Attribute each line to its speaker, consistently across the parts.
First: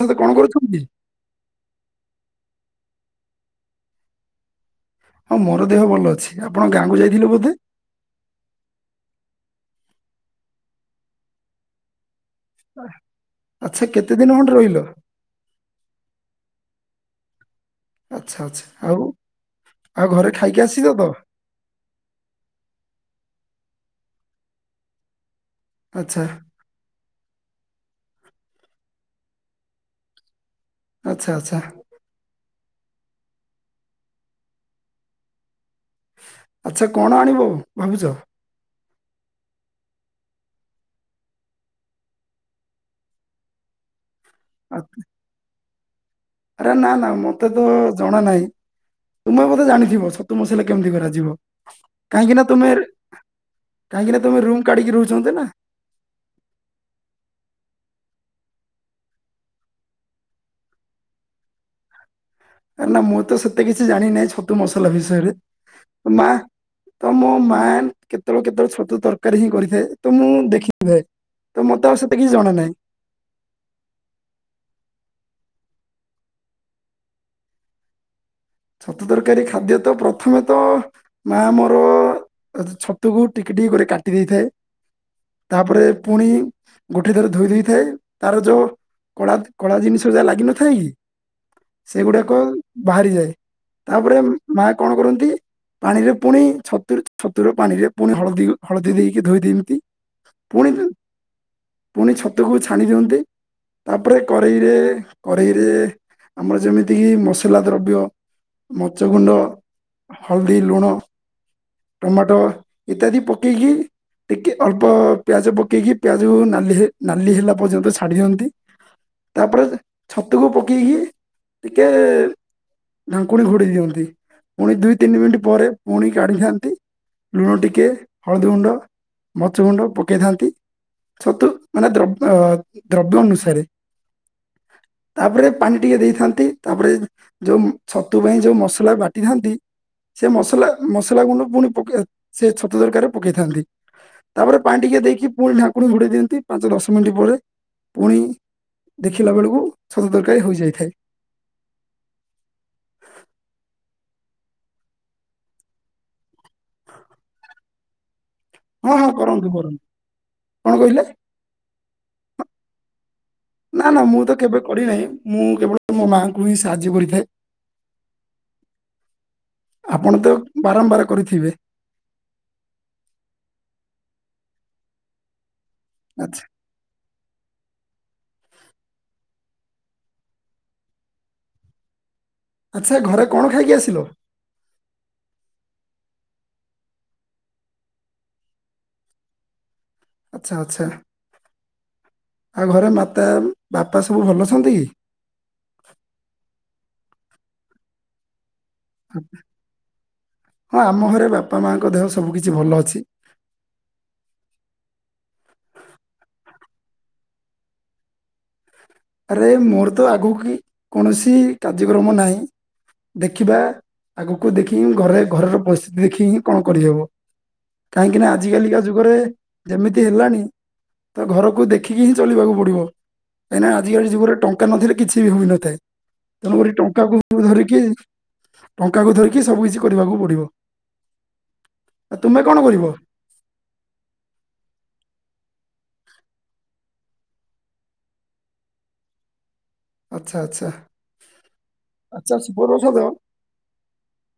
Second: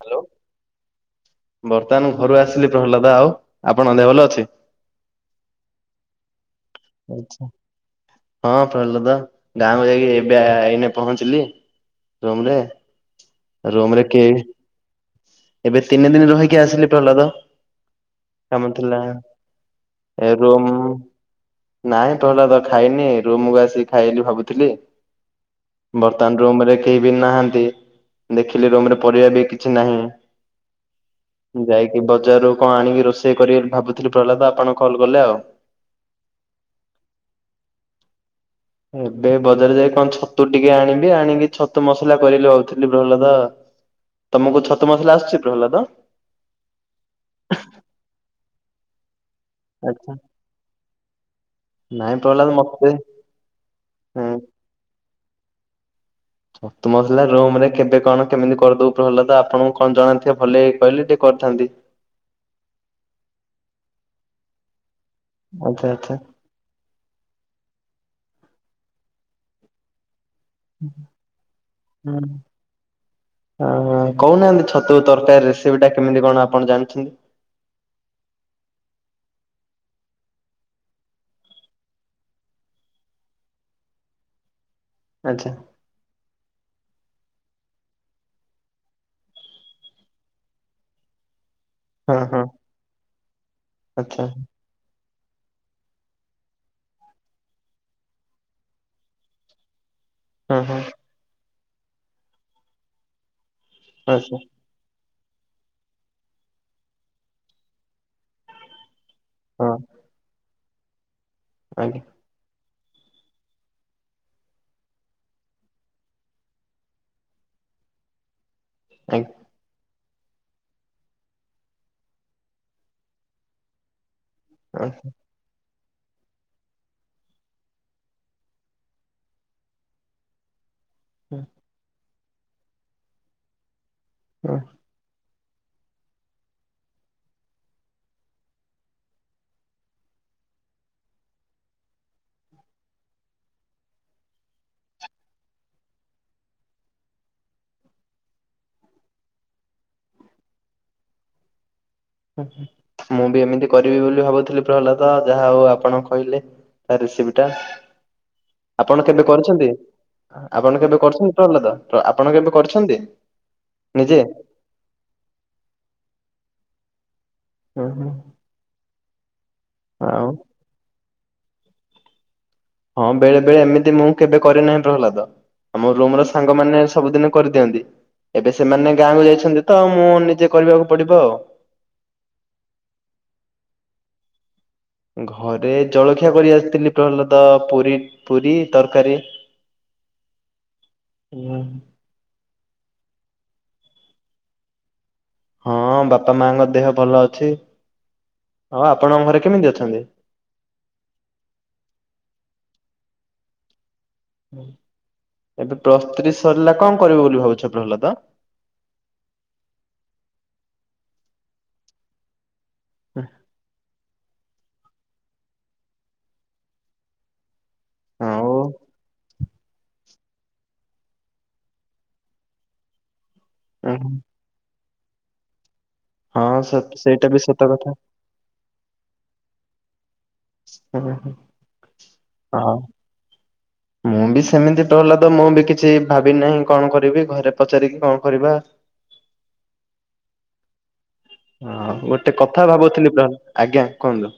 Speaker 1: ଆଉ ତେ
Speaker 2: ହ୍ୟାଲୋ
Speaker 1: କଣ କରୁଛନ୍ତି?
Speaker 2: ବର୍ତ୍ତମାନ ଘରୁ ଆସିଲି ପ୍ରହ୍ଲାଦ, ଆଉ ଆପଣ ଦେହ ଭଲ ଅଛି?
Speaker 1: ହଁ ମୋର ଦେହ ଭଲ ଅଛି। ଆପଣ ଗାଁକୁ ଯାଇଥିଲେ
Speaker 2: ଆଚ୍ଛା
Speaker 1: ବୋଧେ
Speaker 2: ହଁ ପ୍ରହ୍ଲାଦ। ଗାଁକୁ ଯାଇକି ଏବେ ଆ ଏଇନେ ପହଞ୍ଚିଲି। ରୁମ୍ ରେ
Speaker 1: ଆଚ୍ଛା
Speaker 2: ରୁମ୍ ରେ
Speaker 1: କେତେ ଦିନ
Speaker 2: କେହି
Speaker 1: ଖଣ୍ଡେ ରହିଲ
Speaker 2: ଏବେ ତିନି ଦିନି ରହିକି ଆସିଲି ପ୍ରହ୍ଲାଦ
Speaker 1: ଆଚ୍ଛା ଆଚ୍ଛା
Speaker 2: କାମ
Speaker 1: ଆଉ
Speaker 2: ଥିଲା
Speaker 1: ଆଉ ଘରେ
Speaker 2: ଏ
Speaker 1: ଖାଇକି
Speaker 2: ରୁମ୍
Speaker 1: ଆସିଛ ତ
Speaker 2: ନାଇଁ ପ୍ରହ୍ଲାଦ ଖାଇନି ରୁମ୍ କୁ ଆସିକି ଖାଇଲି ଭାବୁଥିଲି।
Speaker 1: ଆଚ୍ଛା
Speaker 2: ବର୍ତ୍ତମାନ ରୁମ୍ ରେ କେହି ବି ନାହାନ୍ତି। ଦେଖିଲି ରୁମ୍ ରେ ପରିବା ବି କିଛି ନାହିଁ
Speaker 1: ଆଚ୍ଛା ଆଚ୍ଛା
Speaker 2: ମୁଁ ଯାଇକି ବଜାରରୁ କଁ ଆଣିକି ରୋଷେଇ କରି ଅଲି ଭାବୁଥିଲି ପ୍ରହ୍ଲାଦ ଆପଣ କଲ୍ କଲେ ଆଉ।
Speaker 1: ଆଚ୍ଛା କଣ ଆଣିବୁ ଭାବୁଛ।
Speaker 2: ଏବେ ବଜାର ଯାଇ କଣ ଛତୁ ଟିକେ ଆଣିବି ଆଣିବି ଛତୁ ମସଲା କରିଲି ଅଥିଲି ଅଲଗା। ତମକୁ
Speaker 1: ଆ-
Speaker 2: ଛତ ମସଲା ଆସୁଛି ପ୍ରହ୍ଲାଦ?
Speaker 1: ଆରେ ନା ନା ମତେ ତ ଜଣା ନାହିଁ। ତୁମେ ବୋଧେ ଜାଣିଥିବ
Speaker 2: ଆଚ୍ଛା।
Speaker 1: ଛତୁ ମସଲା କେମିତି କରାଯିବ
Speaker 2: ନାଇଁ
Speaker 1: କାହିଁକି ନା
Speaker 2: ପ୍ରହ୍ଲାଦ
Speaker 1: ତୁମେ
Speaker 2: ମତେ
Speaker 1: କାହିଁକି ନା
Speaker 2: ହୁଁ
Speaker 1: ତମେ ରୁମ୍ କାଢିକି ରହୁଛନ୍ତି ନା।
Speaker 2: ଛତୁ ମସିଲଲା ରୁମ ରେ କେବେ କଣ କେମିତି କରିଦବୁ ପ୍ରହ୍ଲାଦ ଆପଣଙ୍କୁ କଣ ଜଣାନ୍ତିଥିବ ଭଲ କହିଲେ ଟିକ ଥାନ୍ତି।
Speaker 1: ନା ମୁଁ ତ ସେତେ କିଛି ଜାଣିିନାହିଁ ଛତୁ ମସଲା ବିଷୟ
Speaker 2: ଆଚ୍ଛା ଆଚ୍ଛା
Speaker 1: ମା ତ ମୋ ମା କେତେବେଳ କେତେବେଳେ ଛତୁ ତରକାରୀ ହିଁ କରିଥାଏ ତ ମୁଁ ଦେଖିଥାଏ ତ ମତେ ଆଉ ସେତେ
Speaker 2: ହଁ
Speaker 1: କିଛି ଜଣା ନାହିଁ
Speaker 2: ହ କହୁନାହାନ୍ତି ଛତୁ ତରକାରୀ ରେସିପି ଟା କେମିତି କଣ ଆପଣ ଜାଣିଛନ୍ତି।
Speaker 1: ଛତୁ ତରକାରୀ ଖାଦ୍ୟ ତ ପ୍ରଥମେ ତ ମା ମୋର ଛତୁକୁ ଟିକେ ଟିକେ କାଟି ଦେଇଥାଏ
Speaker 2: ଆଚ୍ଛା
Speaker 1: ତାପରେ ପୁଣି ଗୋଟେ ଥର ଧୋଇ ଦେଇୋଇଥାଏ ତାର ଯୋଉ କଳା କଳା ଜିନିଷ ଯାହା ଲାଗିନଥାଏ କି?
Speaker 2: ହଁ
Speaker 1: ସେଗୁଡାକ
Speaker 2: ହଁ
Speaker 1: ବାହାରି ଯାଏ ତାପରେ
Speaker 2: ଆଚ୍ଛା
Speaker 1: ମା କଣ କରନ୍ତି ପାଣିରେ ପୁଣି ଛତୁ ଛତୁର ପାଣିରେ ପୁଣି ହଳଦୀ ହଳଦୀ ଦେଇକି ଧୋଇଦିଅନ୍ତି।
Speaker 2: ହଁ
Speaker 1: ପୁଣି
Speaker 2: ହଁ
Speaker 1: ପୁଣି ଛତୁକୁ ଛାଣି ଦିଅନ୍ତି। ତାପରେ
Speaker 2: ଆଚ୍ଛା
Speaker 1: କରେେଇରେ କରେେଇରେ ଆମର ଯେମିତିକି ମସଲା ଦ୍ରବ୍ୟ ମରିଚ ଗୁଣ୍ଡ
Speaker 2: ହଁ
Speaker 1: ହଳଦୀ ଲୁଣ
Speaker 2: ଆଜ୍ଞା
Speaker 1: ଟମାଟୋ। ଇତ୍ୟାଦି ପକେଇକି ଟିକେ ଅଳ୍ପ ପିଆଜ ପକେଇକି ପିଆଜକୁ ନାଲି ନାଲି ହେଲା ପର୍ଯ୍ୟନ୍ତ ଛାଡି ଦିଅନ୍ତି। ତାପରେ ଛତୁକୁ ପକେଇକି ଟିକେ ଢାଙ୍କୁଣି ଘୋଡ଼େଇ ଦିଅନ୍ତି ପୁଣି ଦୁଇ ତିନି ମିନିଟ୍ ପରେ ପୁଣି କାଢ଼ିଥାନ୍ତି ଲୁଣ ଟିକେ ହଳଦୀ ଗୁଣ୍ଡ ମରିଚ ଗୁଣ୍ଡ ପକାଇଥାନ୍ତି। ଛତୁ ମାନେ ଦ୍ରବ୍ୟ ଦ୍ରବ୍ୟ ଅନୁସାରେ।
Speaker 2: ହ।
Speaker 1: ତାପରେ ପାଣି ଟିକେ ଦେଇଥାନ୍ତି ତାପରେ ଯଉ ଛତୁ ପାଇଁ ଯଉ ମସଲା ବାଟିଥାନ୍ତି। ସେ ମସଲା ମସଲା ଗୁଣ୍ଡ ପୁଣି ପକା ସେ ଛତୁ ତରକାରୀରେ ପକେଇଥାନ୍ତି। ତାପରେ ପାଣି ଟିକେ ଦେଇକି ପୁଣି ଢାଙ୍କୁଣୀ ଘୁଡେଇ ଦିଅନ୍ତି ପାଞ୍ଚ ଦଶ ମିନିଟ ପରେ ପୁଣି ଦେଖିଲା ବେଳକୁ ଛତୁ ତରକାରୀ ହୋଇଯାଇଥାଏ।
Speaker 2: ମୁଁ ବି ଏମିତି କରିବି ବୋଲି ଭାବୁଥିଲି ପ୍ରହ୍ଲାଦ ଯାହା ହଉ ଆପଣ କହିଲେ। ତା ରେଶିପୀ ଟା।
Speaker 1: ହଁ
Speaker 2: ଆପଣ
Speaker 1: ହଁ
Speaker 2: କେବେ
Speaker 1: କରନ୍ତୁ
Speaker 2: କରୁଛନ୍ତି?
Speaker 1: କରନ୍ତୁ କଣ
Speaker 2: ଆପଣ କେବେ
Speaker 1: କହିଲେ
Speaker 2: କରୁଛନ୍ତି ପ୍ରହଲ୍ଲାଦ। ଆପଣ କେବେ? କରୁଛନ୍ତି।
Speaker 1: ନା ନା ମୁଁ ତ କେବେ କରିନାହିଁ ମୁଁ କେବଳ ମୋ ମାଆଙ୍କୁ ହିଁ ସାହାଯ୍ୟ କରିଥାଏ।
Speaker 2: ହୁ ହୁ।
Speaker 1: ଆପଣ ତ ବାରମ୍ବାର କରିଥିବେ।
Speaker 2: ହଁ ବେଳେ ବେଳେ ଏମିତି ମୁଁ କେବେ କରିନାହିଁ ପ୍ରହଲ୍ଲାଦ। ଆମ ରୁମ ର
Speaker 1: ଆଚ୍ଛା
Speaker 2: ସାଙ୍ଗମାନେ ସବୁଦିନ କରିଦିଅନ୍ତି। ଏବେ ସେମାନେ ଗାଁକୁ ଯାଇଛନ୍ତି ତ ମୁଁ ନିଜେ କରିବାକୁ ପଡିବ ଆଉ।
Speaker 1: ଆଚ୍ଛା ଘରେ କଣ ଖାଇକି ଆସିଲ?
Speaker 2: ଘରେ ଜଳଖିଆ କରି ଆସିଥିଲି ପ୍ରହ୍ଲଦ ପୁରୀ ପୁରୀ ତରକାରୀ।
Speaker 1: ଆଚ୍ଛା ଆଚ୍ଛା। ଆଉ ଘରେ ମାତା ବାପା ସବୁ ଭଲ ଅଛନ୍ତି କି।
Speaker 2: ହଁ ବାପା ମାଙ୍କ ଦେହ ଭଲ ଅଛି। ଆଉ ଆପଣଙ୍କ ଘରେ କେମିତି ଅଛନ୍ତି?
Speaker 1: ହଁ ଆମ ଘରେ ବାପା ମାଙ୍କ ଦେହ ସବୁ କିଛି ଭଲ ଅଛି।
Speaker 2: ଏବେ ପ୍ଲସ ତ୍ରି ସରିଲା କଣ କରିବ ବୋଲି ଭାବୁଛ ପ୍ରହଲଦ?
Speaker 1: ଆରେ ମୋର ତ ଆଗକୁ କି କୌଣସି କାର୍ଯ୍ୟକ୍ରମ ନାହିଁ। ଦେଖିବା ଆଗ କୁ ଦେଖି ଘରେ ଘରର ପରିସ୍ଥିତି ଦେଖି ହିଁ କଣ କରିହବ। କାହିଁକି ନା
Speaker 2: ଆଉ
Speaker 1: ଆଜିିକାଲିକା ଯୁଗରେ। ଯେମିତି ହେଲାଣି ତ ଘରକୁ ଦେଖିକି ହିଁ ଚଲିବାକୁ ପଡିବ କାହିଁକି ନା ଆଜିକାଲି ଯୁଗରେ ଟଙ୍କା ନଥିଲେ କିଛି ବି ହୋଇନଥାଏ।
Speaker 2: ହଁ
Speaker 1: ତେଣୁକରି
Speaker 2: ସେ
Speaker 1: ଟଙ୍କାକୁ
Speaker 2: ସେଇଟା ବି ସତ
Speaker 1: ଧରିକି
Speaker 2: କଥା।
Speaker 1: ଟଙ୍କାକୁ ଧରିକି ସବୁ କିଛି କରିବାକୁ ପଡିବ।
Speaker 2: ହୁଁ ହୁଁ
Speaker 1: ଆଉ ତୁମେ କଣ
Speaker 2: ହଁ।
Speaker 1: କରିବ
Speaker 2: ମୁଁ ବି ସେମିତି ଟ ହେଲା ତ ମୁଁ ବି କିଛି ଭାବି ନାହିଁ କଣ କରିବି ଘରେ ପଚାରିକି କଣ କରିବା।
Speaker 1: ଆଚ୍ଛା ଆଚ୍ଛା।
Speaker 2: ହଁ
Speaker 1: ଆଚ୍ଛା
Speaker 2: ଗୋଟେ କଥା
Speaker 1: ସୁବପ୍ରସାଦ
Speaker 2: ଭାବୁଥିଲି ବ ଆଜ୍ଞା କୁହନ୍ତୁ।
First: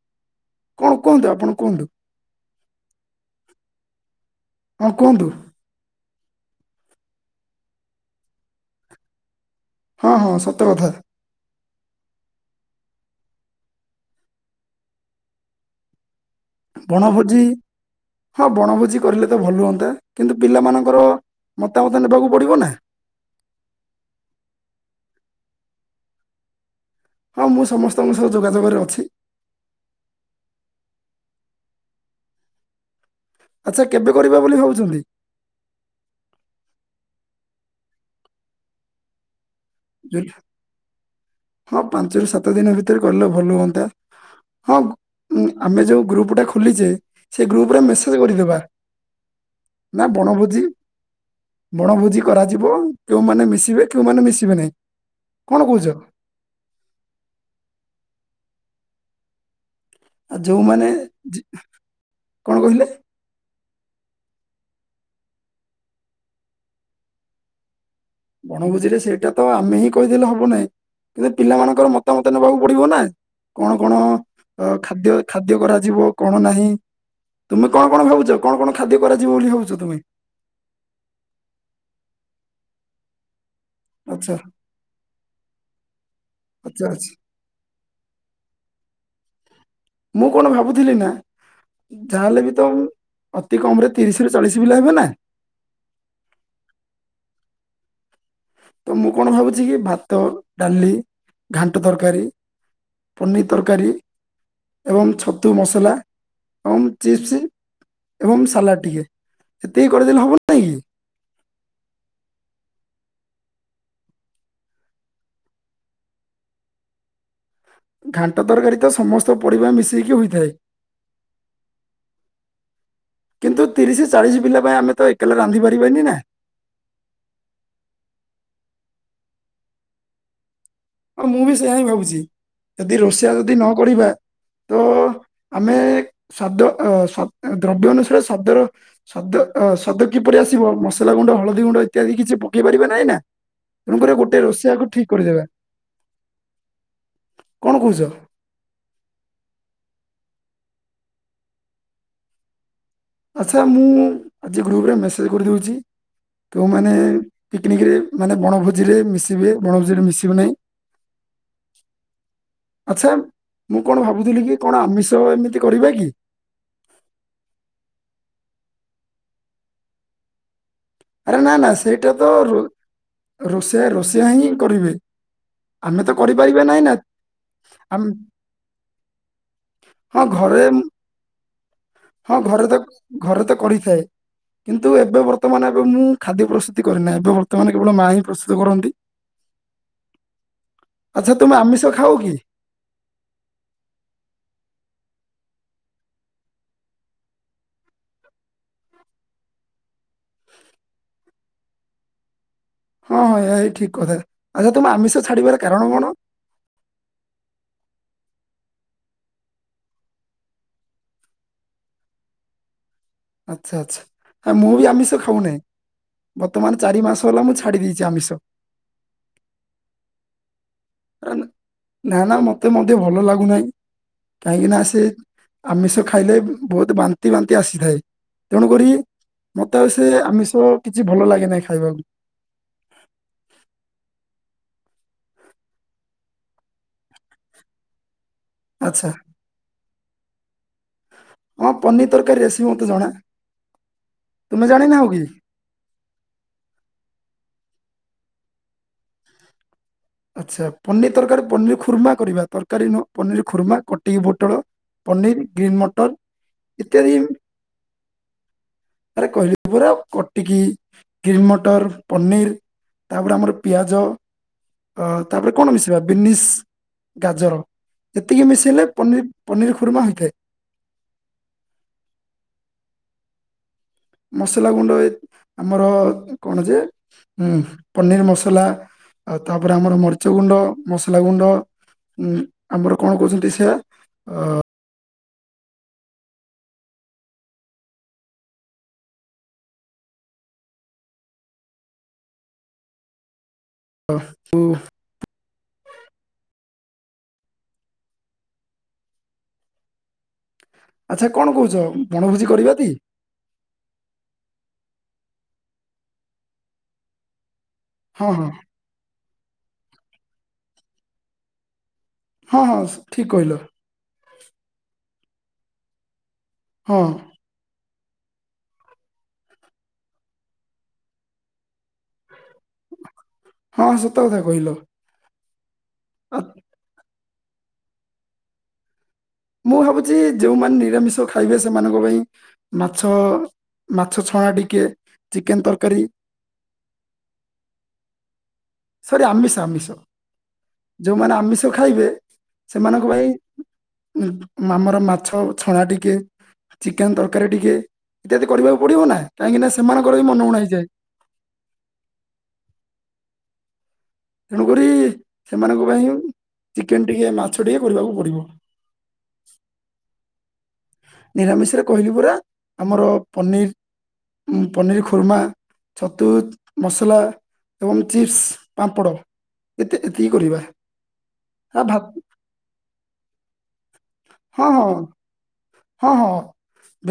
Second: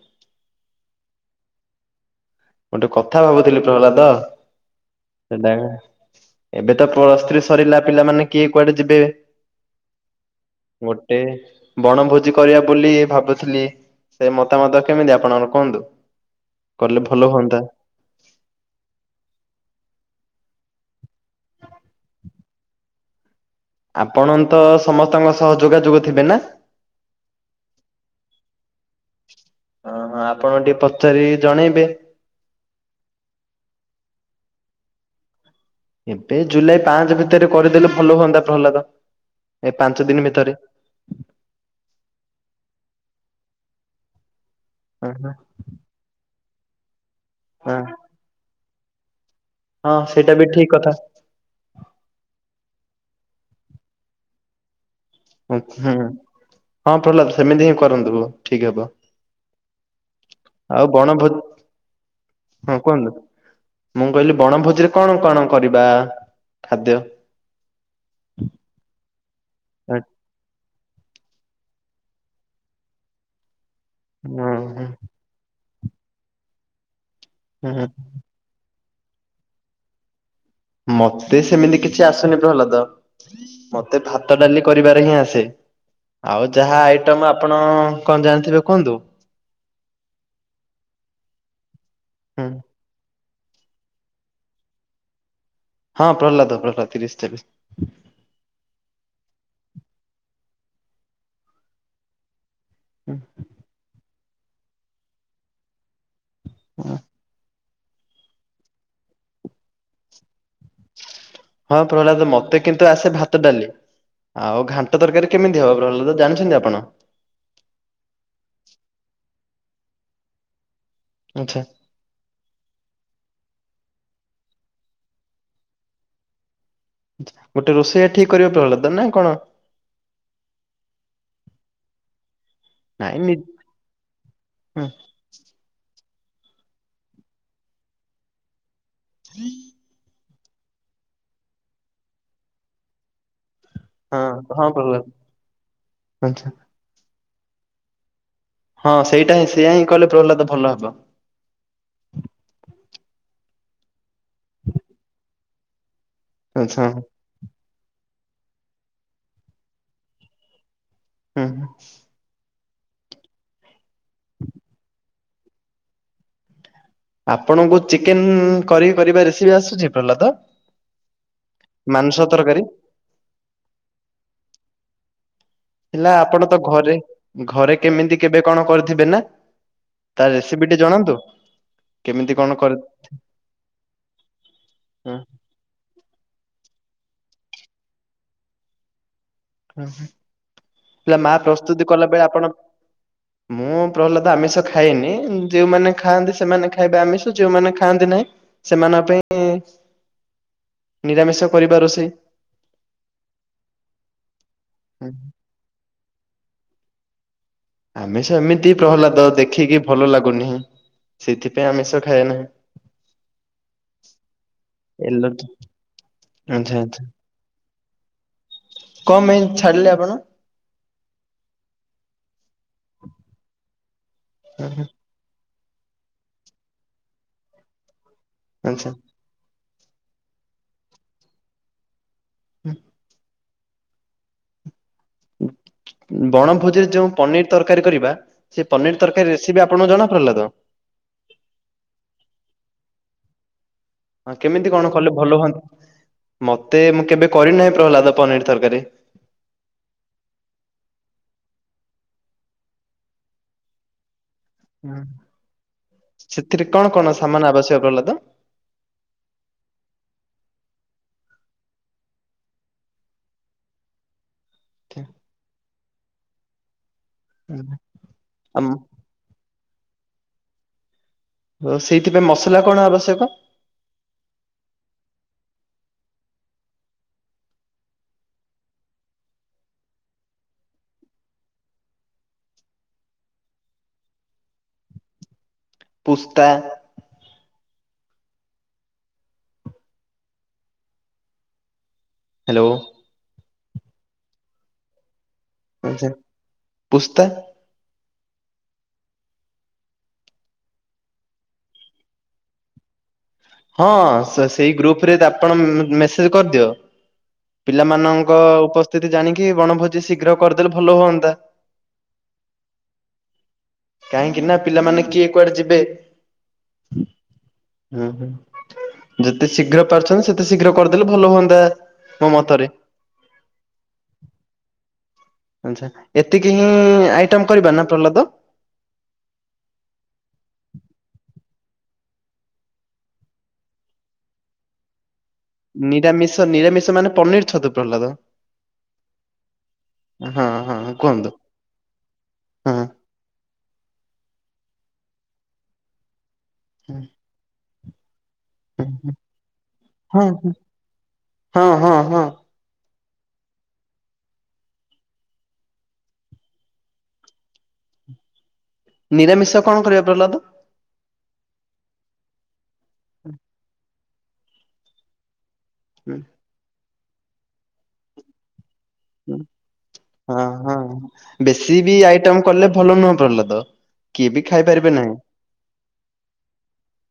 Speaker 1: କଣ କୁହନ୍ତୁ ଆପଣ କୁହନ୍ତୁ।
Speaker 2: ଗୋଟେ କଥା ଭାବୁଥିଲି ପ୍ରହଲାଦ
Speaker 1: ହଁ କୁହନ୍ତୁ
Speaker 2: ସେଟା। ଏବେ ତ ପ୍ଲସ୍ ଥ୍ରୀ ସରିଲା ପିଲାମାନେ କିଏ କୁଆଡେ ଯିବେ।
Speaker 1: ହଁ ହଁ ସତ କଥା।
Speaker 2: ଗୋଟେ ବଣଭୋଜି କରିବା ବୋଲି ଭାବୁଥିଲି ସେ ମତାମତ କେମିତି ଆପଣଙ୍କର କୁହନ୍ତୁ। କଲେ ଭଲ
Speaker 1: ବଣଭୋଜି
Speaker 2: ହୁଅନ୍ତା।
Speaker 1: ହଁ ବଣଭୋଜି କରିଲେ ତ ଭଲ ହୁଅନ୍ତା। କିନ୍ତୁ ପିଲାମାନଙ୍କର ମତାମତ ନେବାକୁ ପଡିବ ନା।
Speaker 2: ଆପଣ ତ ସମସ୍ତଙ୍କ ସହ ଯୋଗାଯୋଗ ଥିବେନା।
Speaker 1: ହଁ ମୁଁ ସମସ୍ତଙ୍କ ସହ ଯୋଗାଯୋଗରେ ଅଛି।
Speaker 2: ହଁ ହଁ ଆପଣ ଟିକେ ପଚାରି ଜଣେଇବେ।
Speaker 1: ଆଚ୍ଛା କେବେ କରିବା ବୋଲି ଭାବୁଛନ୍ତି।
Speaker 2: ଏବେ ଜୁଲାଇ ପାଞ୍ଚ ଭିତରେ କରିଦେଲେ ଭଲ ହୁଅନ୍ତା ପ୍ରହ୍ଲାଦ। ଏ ପାଞ୍ଚ ଦିନ
Speaker 1: ଜୁଲ-
Speaker 2: ଭିତରେ।
Speaker 1: ହଁ ପାଞ୍ଚରୁ ସାତ ଦିନ ଭିତରେ କରିଲେ ଭଲ ହୁଅନ୍ତା। ହଁ ଉଁ ଆମେ ଯୋଉ ଗ୍ରୁପଟା ଖୋଲିଛେ ସେଇ
Speaker 2: ହଁ
Speaker 1: ଗ୍ରୁପରେ ମେସେଜ କରିଦବା।
Speaker 2: ହଁ
Speaker 1: ନା
Speaker 2: ସେଇଟା ବି
Speaker 1: ବଣଭୋଜି
Speaker 2: ଠିକ କଥା।
Speaker 1: ବଣଭୋଜି କରାଯିବ। କେଉଁମାନେ ମିଶିବେ କେଉଁମାନେ ମିଶିବେ ନାହିଁ।
Speaker 2: ହୁଁ
Speaker 1: କଣ କହୁଛ
Speaker 2: ହୁଁ ହଁ ପ୍ରହ୍ଲାଦ ସେମିତି ହିଁ କରନ୍ତୁ ଠିକ ହେବ।
Speaker 1: ଯୋଉମାନେ
Speaker 2: ଆଉ ବଣ ଭୋ
Speaker 1: ଯି- କଣ
Speaker 2: ହଁ
Speaker 1: କହିଲେ
Speaker 2: କୁହନ୍ତୁ। ମୁଁ କହିଲି ବଣଭୋଜିରେ କଣ କଣ କରିବା ଖାଦ୍ୟ?
Speaker 1: ବଣଭୋଜି ରେ ସେଇଟା ତ ଆମେ ହିଁ କହିଦେଲେ ହବ ନାହିଁ। କିନ୍ତୁ ପିଲାମାନଙ୍କର ମତାମତ ନେବାକୁ ପଡିବ ନା। କଣ କଣ ଅ ଖାଦ୍ୟ ଖାଦ୍ୟ କରାଯିବ କଣ ନାହିଁ। ତୁମେ କଣ କଣ ଭାବୁଛ କଣ କଣ ଖାଦ୍ୟ କରାଯିବ ବୋଲି ଭାବୁଛ ତୁମେ?
Speaker 2: ମତେ ସେମିତି କିଛି ଆସୁନି ପ୍ରହ୍ଲାଦ। ମତେ
Speaker 1: ଆଚ୍ଛା
Speaker 2: ଭାତ ଡାଲି କରିବାରେ ହିଁ ଆସେ। ଆଉ ଯାହା
Speaker 1: ଆଚ୍ଛା ଆଚ୍ଛା
Speaker 2: ଆଇଟମ ଆପଣ କଣ ଜାଣିଥିବେ କୁହନ୍ତୁ।
Speaker 1: ମୁଁ କଣ ଭାବୁଥିଲି ନା ଯାହାହେଲେ
Speaker 2: ହୁଁ
Speaker 1: ବି ତ। ଅତି କମରେ ତିରିଶ ରୁ ଚାଳିଶ ପିଲା ହେବେ ନା।
Speaker 2: ହଁ ପ୍ରହ୍ଲାଦ ପ୍ରହ୍ଲାଦ ତିରିଶ ଚାଳିଶ।
Speaker 1: ତ ମୁଁ କଣ ଭାବୁଛି କି ଭାତ ଡାଲି ଘାଣ୍ଟ ତରକାରୀ।
Speaker 2: ହୁଁ।
Speaker 1: ପନିର୍ ତରକାରୀ ଏବଂ ଛତୁ ମସଲା ଏବଂ ଚିପ୍ସି। ଏବଂ ସାଲାଡ ଟିକେ ସେତିକି କରିଦେଲେ ହବ ନାଇଁ କି।
Speaker 2: ହଁ ପ୍ରହ୍ଲାଦ ମତେ କିନ୍ତୁ ଆସେ ଭାତ ଡାଲି। ଆଉ ଘାଣ୍ଟ ତରକାରୀ କେମିତି ହବ ପ୍ରହ୍ଲାଦ ଜାଣିଛନ୍ତି ଆପଣ।
Speaker 1: ଘାଣ୍ଟ ତରକାରୀ ତ ସମସ୍ତ ପରିବା ମିଶେଇକି ହୋଇଥାଏ।
Speaker 2: ଆଚ୍ଛା।
Speaker 1: କିନ୍ତୁ ତିରିଶ ଚାଳିଶ ପିଲା ପାଇଁ ଆମେ ତ ଏକେଲା ରାନ୍ଧି ପାରିବନି ନା।
Speaker 2: ଗୋଟେ ରୋଷେଇଆ ଠିକ କରିବା [unintelligible] ନା କଣ?
Speaker 1: ହଁ ମୁଁ ବି ସେଇଆା ହିଁ ଭାବୁଛି ଯଦି
Speaker 2: ନାଇଁ
Speaker 1: ରୋଷିଆ
Speaker 2: ନି
Speaker 1: ଯଦି ନକରିବା। ତ ଆମେ ଶବ୍ଦ ଅ ଶ ଦ୍ରବ୍ୟ ଅନୁସାରେ ଶବ୍ଦର ଶବ୍ଦ ଅ ଶବ୍ଦ କିପରି ଆସିବ ମସଲା ଗୁଣ୍ଡ ହଳଦୀ ଗୁଣ୍ଡ ଇତ୍ୟାଦି କିଛି ପକେଇ ପାରିବା ନାଁଇ ନାଁ। ତେଣୁକରି ଗୋଟେ
Speaker 2: ହଁ ହଁ
Speaker 1: ରୋଷିଆକୁ
Speaker 2: ପ୍ରହ୍ଲାଦ
Speaker 1: ଠିକ୍ କରିଦେବା।
Speaker 2: ଆଚ୍ଛା।
Speaker 1: କଣ କହୁଛ?
Speaker 2: ହଁ ସେଇଟା ହିଁ ସେଇଆ ହିଁ କଲେ ପ୍ରହ୍ଲାଦ ଭଲ ହବ।
Speaker 1: ଆଚ୍ଛା ମୁଁ ଆଜି ଗ୍ରୁପରେ ମେସେଜ କରିଦେଉଛି
Speaker 2: ଆଚ୍ଛା
Speaker 1: ତମାନେ
Speaker 2: ହୁଁ
Speaker 1: ପିକ୍ନିକରେ ମାନେ ବଣଭୋଜିରେ ମିଶିବେ ବଣଭୋଜିରେ ମିଶିବୁ ନାହିଁ।
Speaker 2: ହୁଁ।
Speaker 1: ଆଛା ମୁଁ କଣ ଭାବୁଥିଲି କି କଣ ଆମିଷ ଏମିତି କରିବା କି?
Speaker 2: ଆପଣଙ୍କୁ ଚିକେନ କରି କରିବା ରେସିପି ଆସୁଛି ପ୍ରହଲାଦ?
Speaker 1: ଆରେ ନାଁ ନାଁ ସେଇଟା ତ ରୋ ରୋଷେଇ ରୋଷେଇଆ ହିଁ କରିବେ। ଆମେ
Speaker 2: ହେଲା ଆପଣ ତ
Speaker 1: କରିପାରିବା ନାହିଁ ନା
Speaker 2: ଘରେ ଘରେ
Speaker 1: ଆମ୍-
Speaker 2: କେମିତି କେବେ କଣ କରିଥିବେ ନାଁ।
Speaker 1: ହଁ
Speaker 2: ତା
Speaker 1: ଘରେ
Speaker 2: ରେସିପି ଟି ଜଣାନ୍ତୁ। କେମିତି
Speaker 1: ହଁ
Speaker 2: କଣ
Speaker 1: ଘରେ
Speaker 2: କରି
Speaker 1: ତ ଘରେ ତ କରିଥାଏ କିନ୍ତୁ ଏବେ ବର୍ତ୍ତମାନ ଏବେ ମୁଁ ଖାଦ୍ୟ ପ୍ରସ୍ତୁତି କରିରେନାହିଁ ଏବେ ବର୍ତ୍ତମାନ କେବଳ ମା ହିଁ ପ୍ରସ୍ତୁତ କରନ୍ତି।
Speaker 2: ହ ହ ହେଲା ମା
Speaker 1: ଆଚ୍ଛା ତୁମେ ଆମିଷ
Speaker 2: ପ୍ରସ୍ତୁତି କଲା
Speaker 1: ଖାଅ
Speaker 2: ବେଳେ
Speaker 1: କି
Speaker 2: ଆପଣ ମୁଁ ପ୍ରହ୍ଲାଦ ଆମିଷ ଖାଇନି। ଯୋଉମାନେ ଖାଆନ୍ତି ସେମାନେ ଖାଇବେ ଆମିଷ ଯୋଉମାନେ ଖାଆନ୍ତି ନାହିଁ ସେମାନଙ୍କ ପାଇଁ ନିରାମିଷ କରିବା ଋଷେଇ।
Speaker 1: ହଁ ହଁ ଏ ଠିକ କଥା ଆଚ୍ଛା ତୁମେ ଆମିଷ ଛାଡିବାର କାରଣ କଣ।
Speaker 2: ଆମେ ସେ ଏମିତି ପ୍ରହ୍ଲାଦ ଦେଖିକି ଭଲ ଲାଗୁନି। ସେଥିପାଇଁ ଆମେଷ ଖାଏ ନାହିଁ।
Speaker 1: ଆଚ୍ଛା ଆଚ୍ଛା ମୁଁ ବି ଆମିଷ
Speaker 2: ଏଲର୍ଜି
Speaker 1: ଖାଉନାହିଁ ବର୍ତ୍ତମାନ ଚାରି ମାସ ହେଲା ମୁଁ ଛଡ଼ି ଦେଇଛି ଆମୀଷ।
Speaker 2: କମ ପାଇଁ ଛାଡିଲେ ଆପଣ?
Speaker 1: ନାଁ ନାଁ ମତେ ମଧ୍ୟ ଭଲ ଲାଗୁନାହିଁ। କାହିଁକି ନା ସେ ଆମିଷ ଖାଇଲେ ବହୁତ ବାନ୍ତି ବାନ୍ତି ଆସିଥାଏ ତେଣୁକରି
Speaker 2: ଆଚ୍ଛା
Speaker 1: ମତେ ସେ ଆମିଷ କିଛି ଭଲ ଲାଗେ ନାହିଁ ଖାଇବାକୁ।
Speaker 2: ହୁଁ। ବଣଭୋଜିରେ ଯୋଉ ପନିର ତରକାରୀ କରିବା ସେ ପନିର ତରକାରୀ ରେସିପି ଆପଣଙ୍କୁ ଜଣା? ପ୍ରହଲ୍ଲାଦ।
Speaker 1: ହ ପନିର ତରକାରୀ ରେସିପି ମତେ ଜଣା।
Speaker 2: ହଁ
Speaker 1: ତୁମେ
Speaker 2: କେମିତି କଣ
Speaker 1: ଜାଣିନାହଁ
Speaker 2: କଲେ
Speaker 1: କି
Speaker 2: ଭଲ ହୁଅନ୍ତା ମତେ ମୁଁ କେବେ କରିନ ନା ପ୍ରହ୍ଲାଦ ପନିର ତରକାରୀ।
Speaker 1: ଆଚ୍ଛା ପନିର ତରକାରୀ ପନିର ଖୁର୍ମା କରିବା ତରକାରୀ ନ ପନିର ଖୁର୍ମା କଟିକି ବ ପଟଳ ପନିର୍ ଗ୍ରୀନ୍ ମଟର
Speaker 2: ସେଥିରେ କଣ କଣ
Speaker 1: ଇତ୍ୟାଦି।
Speaker 2: ସାମାନ ଆବଶ୍ୟକ ପ୍ରହ୍ଲାଦ?
Speaker 1: ଆରେ କହିଲି ପୁରା କଟିକି। ଗ୍ରେନ୍ ମଟର ପନିର ତାପରେ ଆମର ପିଆଜ ଅ ତାପରେ କଣ ମିଶ ବିନିସ ଗାଜର ଯେତିକି
Speaker 2: ଆମ
Speaker 1: ମିଶେଇଲେ ପନିର୍ ଖୁର୍ମା ହୋଇଥାଏ।
Speaker 2: ହଉ ସେଇଥିପାଇଁ ମସଲା କଣ ଆବଶ୍ୟକ?
Speaker 1: ମସଲା ଗୁଣ୍ଡ ଆମର କଣ ଯେ ଉଁ ପନିର ମସଲା। ଆଉ ତାପରେ ଆମର ମରିଚ ଗୁଣ୍ଡ ମସଲା ଗୁଣ୍ଡ। ଉଁ ଆମର କଣ କହୁଛନ୍ତି ସେଆ ଅ
Speaker 2: ପୁସ୍ତ।। ହ୍ୟାଲୋ।
Speaker 1: [unintelligible]
Speaker 2: ଆଚଛା ପୁସ୍ତା।
Speaker 1: ଆଚ୍ଛା କଣ କହୁଛ ବଣଭୋଜି କରିବା କି?
Speaker 2: ହଁ ସେଇ ଗ୍ରୁପ ରେ ଆପଣ ମେସେଜ କରିଦିଅ।
Speaker 1: ହଁ
Speaker 2: ପିଲାମାନଙ୍କ
Speaker 1: ହଁ
Speaker 2: ଉପସ୍ଥିତି ଜାଣିକି ବଣଭୋଜି ଶୀଘ୍ର କରିଦେଲେ ଭଲ ହୁଅନ୍ତା।
Speaker 1: ହଁ ହଁ ଠିକ କହିଲ।
Speaker 2: କାହିଁକି ନା ପିଲାମାନେ କିଏ କୁଆଡେ ଯିବେ।
Speaker 1: ହଁ।
Speaker 2: ହୁଁ ହୁଁ ଯେତେ ଶୀଘ୍ର ପାରୁଛନ୍ତି ସେତେ ଶୀଘ୍ର କରିଦେଲେ ଭଲ ହୁଅନ୍ତା ମୋ ମତରେ
Speaker 1: ହଁ ସତ କଥା କହିଲ ଆଉ
Speaker 2: ଏତିକି ହିଁ ଆଇଟମ କରିବା ନା ପ୍ରହ୍ଲାଦ
Speaker 1: ମୁଁ ଭାବୁଛି ଯୋଉମାନେ ନିରାମିଷ ଖାଇବେ ସେମାନଙ୍କ ପାଇଁ ମାଛ ମାଛ ଛଣା ଟିକେ ଚିକେନ ତରକାରୀ
Speaker 2: ନିରାମିଷ ନିରାମିଷ ମାନେ ପନିର ଛତୁ ପ୍ରହ୍ଲାଦ
Speaker 1: ସରି ଆମିଷ ଆମିଷ
Speaker 2: ହଁ ହଁ କୁହନ୍ତୁ।
Speaker 1: ଯୋଉମାନେ ଆମିଷ ଖାଇବେ
Speaker 2: ହଁ
Speaker 1: ସେମାନଙ୍କ ପାଇଁ ଆମର ମାଛ ଛଣା ଟିକେ ଚିକେନ
Speaker 2: ହଁ
Speaker 1: ତରକାରୀ ଟିକେ ଇତ୍ୟାଦି କରିବାକୁ ପଡିବ ନା କାହିଁକି ନା ସେମାନଙ୍କର
Speaker 2: ହଁ
Speaker 1: ବି
Speaker 2: ହଁ
Speaker 1: ମନ
Speaker 2: ହଁ
Speaker 1: ଉଣା ହେଇଯାଏ
Speaker 2: ହଁ ହଁ ହଁ
Speaker 1: ତେଣୁକରି ସେମାନଙ୍କ ପାଇଁ ଚିକେନ ଟିକେ ମାଛ ଟିକେ କରିବାକୁ ପଡିବ
Speaker 2: ନିରାମିଷ କଣ କରିବା ପ୍ରହ୍ଲାଦ
Speaker 1: ନିରାମିଷରେ କହିଲି ପରା ଆମର ପନିର ପନିର ଖୁର୍ମା
Speaker 2: ହୁଁ,
Speaker 1: ଛତୁ ମସଲା ଏବଂ ଚିପ୍ସ ପାମ୍ପଡ଼
Speaker 2: ହୁଁ,
Speaker 1: ଏତିକି
Speaker 2: ହଁ
Speaker 1: କରିବା
Speaker 2: ହଁ ବେଶୀ
Speaker 1: ଆ
Speaker 2: ବି
Speaker 1: ଭା
Speaker 2: ଆଇଟମ କଲେ ଭଲ ନୁହଁ ପ୍ରହ୍ଲାଦ - କିଏ ବି
Speaker 1: ହଁ
Speaker 2: ଖାଇ ପାରିବେ ନାହିଁ
Speaker 1: ହଁ ହଁ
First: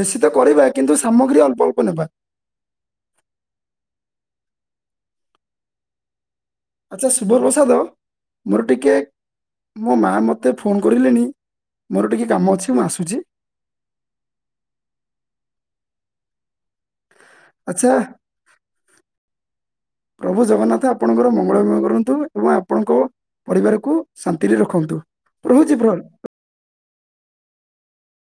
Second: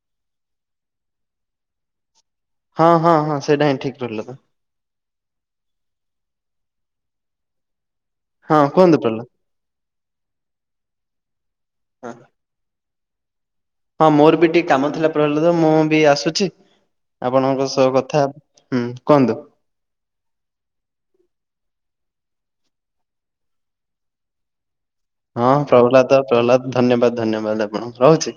Speaker 1: ବେଶୀ ତ କରିବା କିନ୍ତୁ ସାମଗ୍ରୀ ଅଳ୍ପ ଅଳ୍ପ ନେବା
Speaker 2: ହଁ ହଁ ହଁ ସେଇଟା ହିଁ ଠିକ ରହିଲ ତ
Speaker 1: ଆଚ୍ଛା ସୁବର୍ ବଷାଦ।
Speaker 2: ହଁ କୁହନ୍ତୁ ପ୍ର
Speaker 1: ମୋ ମା ମୋତେ ଫୋନ କରିଲେଣି
Speaker 2: ହଁ
Speaker 1: ମୋର ଟିକେ କାମ ଅଛି ମୁଁ ଆସୁଛି
Speaker 2: ହଁ ମୋର ବି ଟିକେ କାମ ଥିଲା ପ୍ରହ୍ଲାଦ ମୁଁ ବି ଆସୁଛି ଆପଣଙ୍କ ସହ
Speaker 1: ଆଚ୍ଛା
Speaker 2: କଥା ହୁଁ କୁହନ୍ତୁ
Speaker 1: ପ୍ରଭୁ ଜଗନ୍ନାଥ ଆପଣଙ୍କର ମଙ୍ଗଳମୟ କରନ୍ତୁ ଏବଂ ଆପଣଙ୍କ ପରିବାରକୁ ଶାନ୍ତିରେ ରଖନ୍ତୁ
Speaker 2: ହଁ ପ୍ରହ୍ଲାଦ ପ୍ରହ୍ଲାଦ ଧନ୍ୟବାଦ ଧନ୍ୟବାଦ ଆପଣ ରହୁଛି।